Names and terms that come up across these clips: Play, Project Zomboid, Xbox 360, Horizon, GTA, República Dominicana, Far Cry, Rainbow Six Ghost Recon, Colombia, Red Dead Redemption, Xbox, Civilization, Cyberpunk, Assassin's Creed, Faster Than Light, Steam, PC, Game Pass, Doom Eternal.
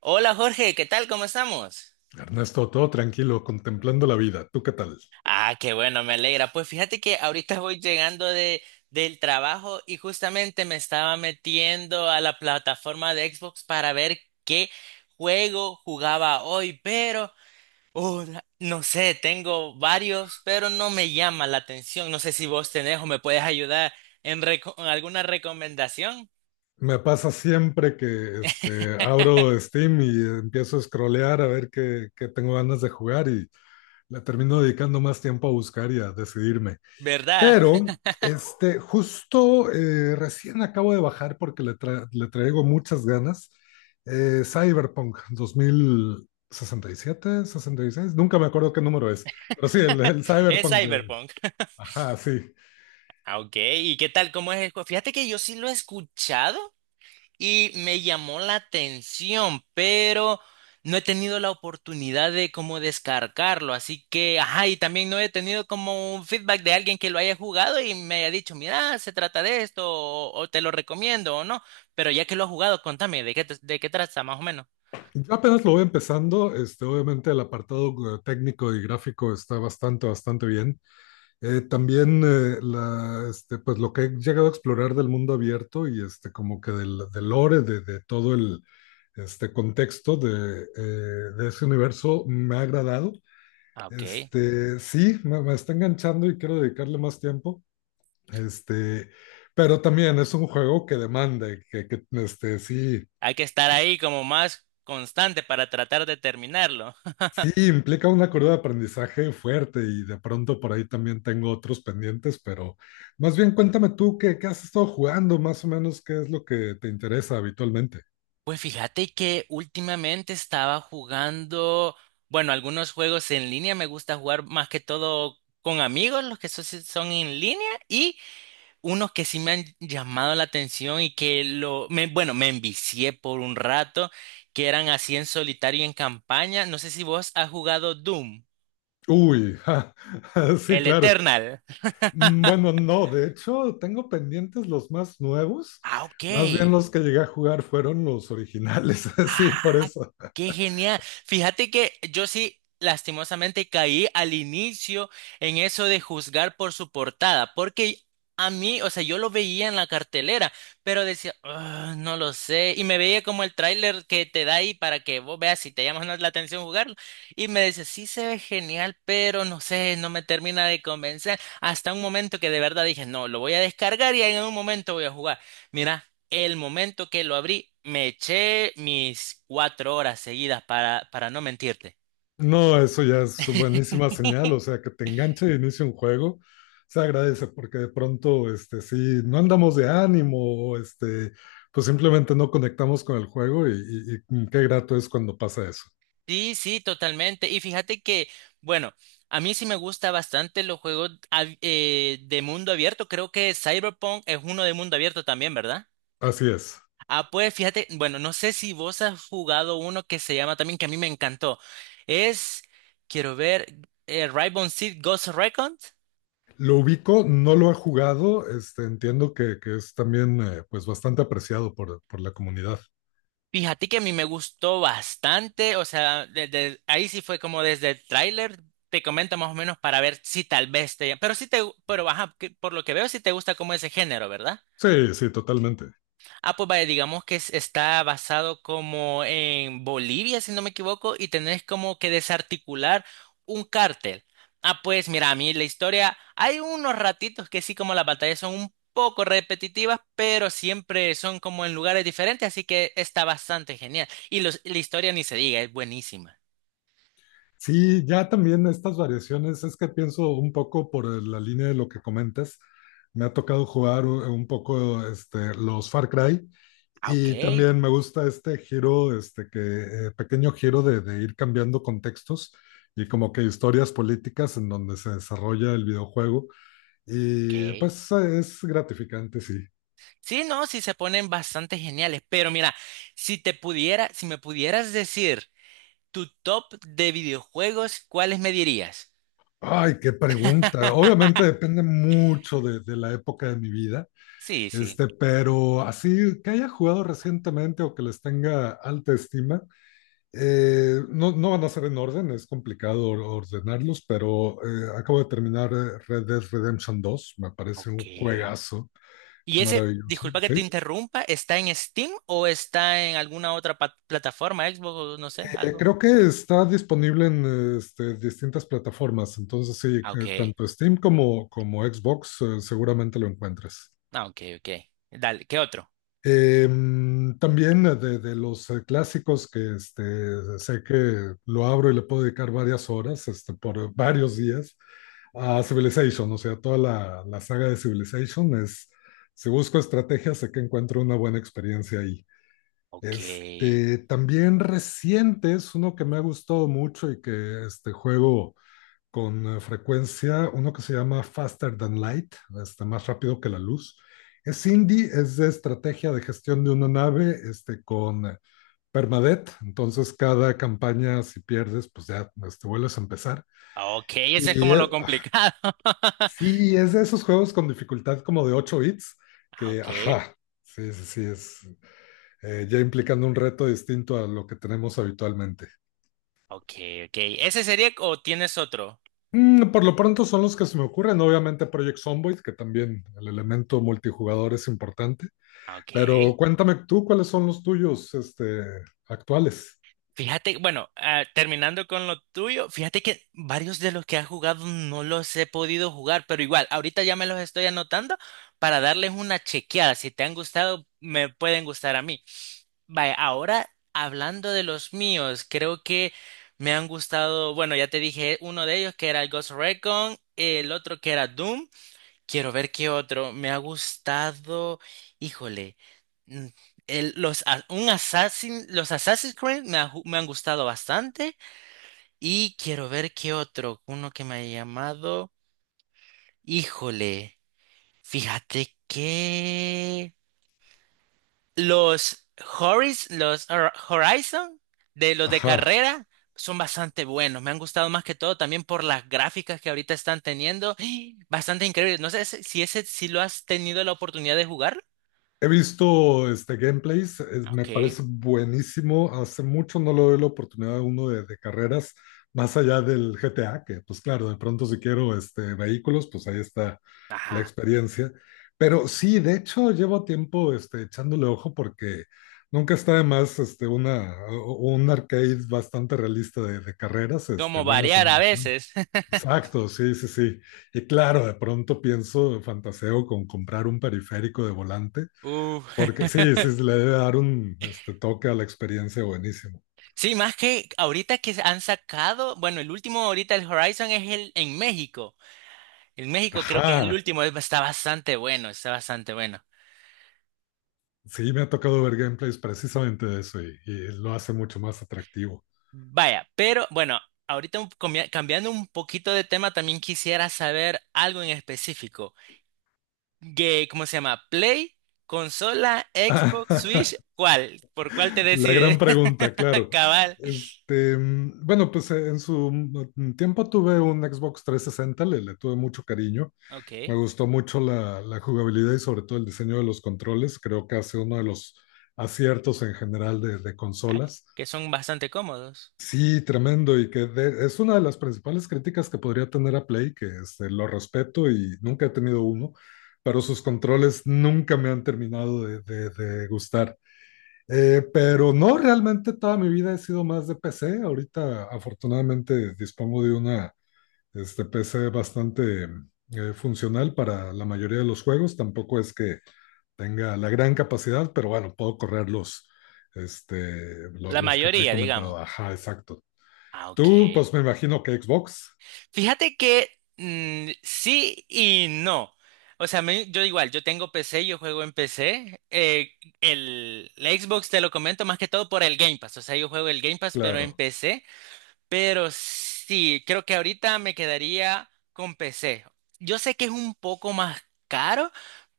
Hola Jorge, ¿qué tal? ¿Cómo estamos? Ernesto, todo tranquilo, contemplando la vida. ¿Tú qué tal? Ah, qué bueno, me alegra. Pues fíjate que ahorita voy llegando del trabajo y justamente me estaba metiendo a la plataforma de Xbox para ver qué juego jugaba hoy, pero no sé, tengo varios, pero no me llama la atención. No sé si vos tenés o me puedes ayudar en alguna recomendación, Me pasa siempre que abro Steam y empiezo a scrollear a ver qué tengo ganas de jugar y le termino dedicando más tiempo a buscar y a decidirme. ¿verdad? Pero justo recién acabo de bajar porque le traigo muchas ganas. Cyberpunk 2067, 66, nunca me acuerdo qué número es, pero sí, el Es Cyberpunk de... Cyberpunk. Ajá, sí. Ah, ok, ¿y qué tal? ¿Cómo es el juego? Fíjate que yo sí lo he escuchado y me llamó la atención, pero no he tenido la oportunidad de como descargarlo, así que, ajá, y también no he tenido como un feedback de alguien que lo haya jugado y me haya dicho, mira, se trata de esto, o te lo recomiendo o no, pero ya que lo has jugado, contame, ¿de qué trata más o menos? Yo apenas lo voy empezando, obviamente el apartado técnico y gráfico está bastante, bastante bien. Pues lo que he llegado a explorar del mundo abierto y como que del lore, de todo el contexto de ese universo me ha agradado. Ah, ok. Sí, me está enganchando y quiero dedicarle más tiempo. Este, pero también es un juego que demanda, y que sí. Hay que estar ahí como más constante para tratar de terminarlo. Sí, implica una curva de aprendizaje fuerte y de pronto por ahí también tengo otros pendientes, pero más bien cuéntame tú qué has estado jugando, más o menos qué es lo que te interesa habitualmente. Pues fíjate que últimamente estaba jugando, bueno, algunos juegos en línea, me gusta jugar más que todo con amigos, los que son en línea, y unos que sí me han llamado la atención y bueno, me envicié por un rato, que eran así en solitario y en campaña. No sé si vos has jugado Doom, Uy, ja, sí, el claro. Eternal. Mm, bueno, no, de hecho tengo pendientes los más nuevos, Ah, ok. más bien los que llegué a jugar fueron los originales, sí, por Ah, eso. qué genial. Fíjate que yo sí, lastimosamente, caí al inicio en eso de juzgar por su portada, porque a mí, o sea, yo lo veía en la cartelera, pero decía, "Ah, no lo sé", y me veía como el tráiler que te da ahí para que vos veas si te llama o no la atención jugarlo, y me decía, sí se ve genial, pero no sé, no me termina de convencer, hasta un momento que de verdad dije, no, lo voy a descargar y en un momento voy a jugar. Mira. El momento que lo abrí, me eché mis cuatro horas seguidas para no mentirte. No, eso ya es buenísima señal, o sea, que te enganche de inicio un juego, se agradece porque de pronto, sí, no andamos de ánimo, o, este, pues simplemente no conectamos con el juego y qué grato es cuando pasa eso. Sí, sí, totalmente. Y fíjate que, bueno, a mí sí me gusta bastante los juegos de mundo abierto. Creo que Cyberpunk es uno de mundo abierto también, ¿verdad? Así es. Ah, pues fíjate, bueno, no sé si vos has jugado uno que se llama también, que a mí me encantó. Es, quiero ver, Rainbow Six Ghost Recon. Lo ubico, no lo ha jugado, entiendo que es también, pues, bastante apreciado por la comunidad. Fíjate que a mí me gustó bastante, o sea, desde ahí sí fue como desde el tráiler, te comento más o menos para ver si tal vez te, pero sí te, pero ajá, que por lo que veo sí te gusta como ese género, ¿verdad? Sí, sí, totalmente. Ah, pues vaya, digamos que está basado como en Bolivia, si no me equivoco, y tenés como que desarticular un cártel. Ah, pues mira, a mí la historia, hay unos ratitos que sí como las batallas son un poco repetitivas, pero siempre son como en lugares diferentes, así que está bastante genial. Y los, la historia ni se diga, es buenísima. Sí, ya también estas variaciones, es que pienso un poco la línea de lo que comentas. Me ha tocado jugar un poco los Far Cry Ah, ok, y también me gusta este giro, pequeño giro de ir cambiando contextos y como que historias políticas en donde se desarrolla el videojuego. Y ok. pues es gratificante, sí. Sí, no, sí se ponen bastante geniales, pero mira, si te pudiera, si me pudieras decir… Tu top de videojuegos, ¿cuáles me dirías? Ay, qué pregunta. Obviamente depende mucho de la época de mi vida. Sí, sí. Pero así que haya jugado recientemente o que les tenga alta estima, no, no van a ser en orden, es complicado ordenarlos, pero acabo de terminar Red Dead Redemption 2. Me parece Ok. un juegazo, es ¿Y ese, maravilloso, disculpa que te ¿sí? interrumpa, está en Steam o está en alguna otra plataforma, Xbox o no sé, algo? Creo que está disponible en distintas plataformas, entonces sí, Ah, ok. tanto Steam como Xbox seguramente lo encuentres. Ah, ok, ok. Dale, ¿qué otro? También de los clásicos que sé que lo abro y le puedo dedicar varias horas, por varios días, a Civilization, o sea, toda la saga de Civilization es, si busco estrategias, sé que encuentro una buena experiencia ahí. Ok. También reciente es uno que me ha gustado mucho y que este juego con frecuencia uno que se llama Faster Than Light, más rápido que la luz. Es indie, es de estrategia de gestión de una nave con permadeath, entonces cada campaña si pierdes pues ya vuelves a empezar. Ah, ok, ese es Y como lo complicado. sí, es de esos juegos con dificultad como de 8 bits, Ah, que ok, ajá, sí, sí, sí, es ya implicando un reto distinto a lo que tenemos habitualmente. ok, ok. ¿Ese sería o tienes otro? Por lo pronto son los que se me ocurren, obviamente Project Zomboid, que también el elemento multijugador es importante, Ah, ok. pero cuéntame tú cuáles son los tuyos, actuales. Fíjate, bueno, ah, terminando con lo tuyo, fíjate que varios de los que has jugado no los he podido jugar, pero igual, ahorita ya me los estoy anotando para darles una chequeada. Si te han gustado, me pueden gustar a mí. Vaya, ahora hablando de los míos, creo que me han gustado, bueno, ya te dije uno de ellos que era el Ghost Recon, el otro que era Doom. Quiero ver qué otro. Me ha gustado. Híjole. mm, los Assassin's Creed me han gustado bastante. Y quiero ver qué otro. Uno que me ha llamado. Híjole. Fíjate que. Los Horis, los Horizon, de los de Ajá. carrera, son bastante buenos. Me han gustado más que todo también por las gráficas que ahorita están teniendo. Bastante increíble. No sé si ese si lo has tenido la oportunidad de jugar. He visto gameplays, me Ok. parece buenísimo. Hace mucho no le doy la oportunidad a uno de carreras, más allá del GTA, que pues claro, de pronto si quiero vehículos, pues ahí está la Ajá. experiencia. Pero sí, de hecho, llevo tiempo echándole ojo porque nunca está de más un arcade bastante realista de carreras, Como buena variar a simulación. veces. Exacto, sí, sí, sí. Y claro, de pronto pienso, fantaseo con comprar un periférico de volante Uh, porque sí, sí, sí, le debe dar un toque a la experiencia buenísimo. sí, más que ahorita que han sacado, bueno, el último ahorita el Horizon es el en México. En México creo que es el Ajá, último, está bastante bueno, está bastante bueno. sí, me ha tocado ver gameplays precisamente de eso y lo hace mucho más atractivo. Vaya, pero bueno, ahorita cambiando un poquito de tema, también quisiera saber algo en específico. Que, ¿cómo se llama? Play, consola, Xbox, Switch, ¿cuál? ¿Por cuál te La gran decides? pregunta, claro. Cabal. Bueno, pues en su tiempo tuve un Xbox 360, le tuve mucho cariño. Me Ok. gustó mucho la jugabilidad y sobre todo el diseño de los controles. Creo que ha sido uno de los aciertos en general de Ah, consolas. que son bastante cómodos. Sí, tremendo, y que es una de las principales críticas que podría tener a Play, que lo respeto y nunca he tenido uno, pero sus controles nunca me han terminado de gustar. Pero no, realmente toda mi vida he sido más de PC. Ahorita afortunadamente dispongo de una PC bastante funcional para la mayoría de los juegos. Tampoco es que tenga la gran capacidad, pero bueno, puedo correr los, La los que te he mayoría, digamos. comentado. Ajá, exacto. Ah, ok. Tú, pues me imagino que Xbox, Fíjate que sí y no. O sea, yo igual, yo tengo PC, yo juego en PC. La Xbox te lo comento más que todo por el Game Pass. O sea, yo juego el Game Pass, pero en claro, PC. Pero sí, creo que ahorita me quedaría con PC. Yo sé que es un poco más caro,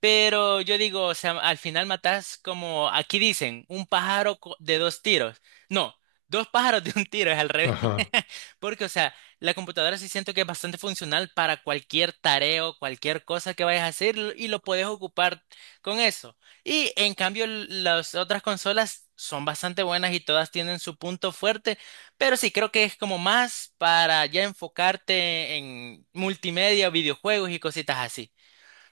pero yo digo, o sea, al final matas como aquí dicen, un pájaro de dos tiros. No, dos pájaros de un tiro, es al revés. ajá, Porque, o sea, la computadora sí siento que es bastante funcional para cualquier tarea o cualquier cosa que vayas a hacer y lo puedes ocupar con eso. Y en cambio, las otras consolas son bastante buenas y todas tienen su punto fuerte, pero sí creo que es como más para ya enfocarte en multimedia, videojuegos y cositas así.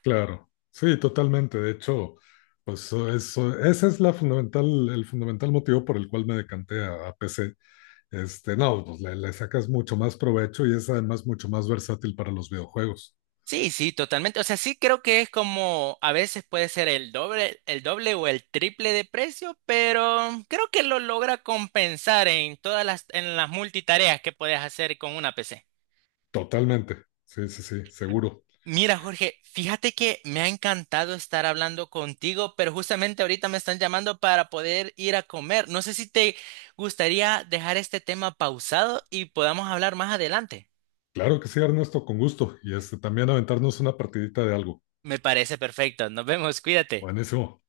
claro, sí, totalmente. De hecho, pues eso, ese es la fundamental, el fundamental motivo por el cual me decanté a PC. No, pues le sacas mucho más provecho y es además mucho más versátil para los videojuegos. Sí, sí, totalmente. O sea, sí creo que es como a veces puede ser el doble o el triple de precio, pero creo que lo logra compensar en todas las, en las multitareas que puedes hacer con una PC. Totalmente, sí, sí, sí, seguro. Mira, Jorge, fíjate que me ha encantado estar hablando contigo, pero justamente ahorita me están llamando para poder ir a comer. No sé si te gustaría dejar este tema pausado y podamos hablar más adelante. Claro que sí, Ernesto, con gusto. Y también aventarnos una partidita de algo. Me parece perfecto. Nos vemos, cuídate. Buenísimo.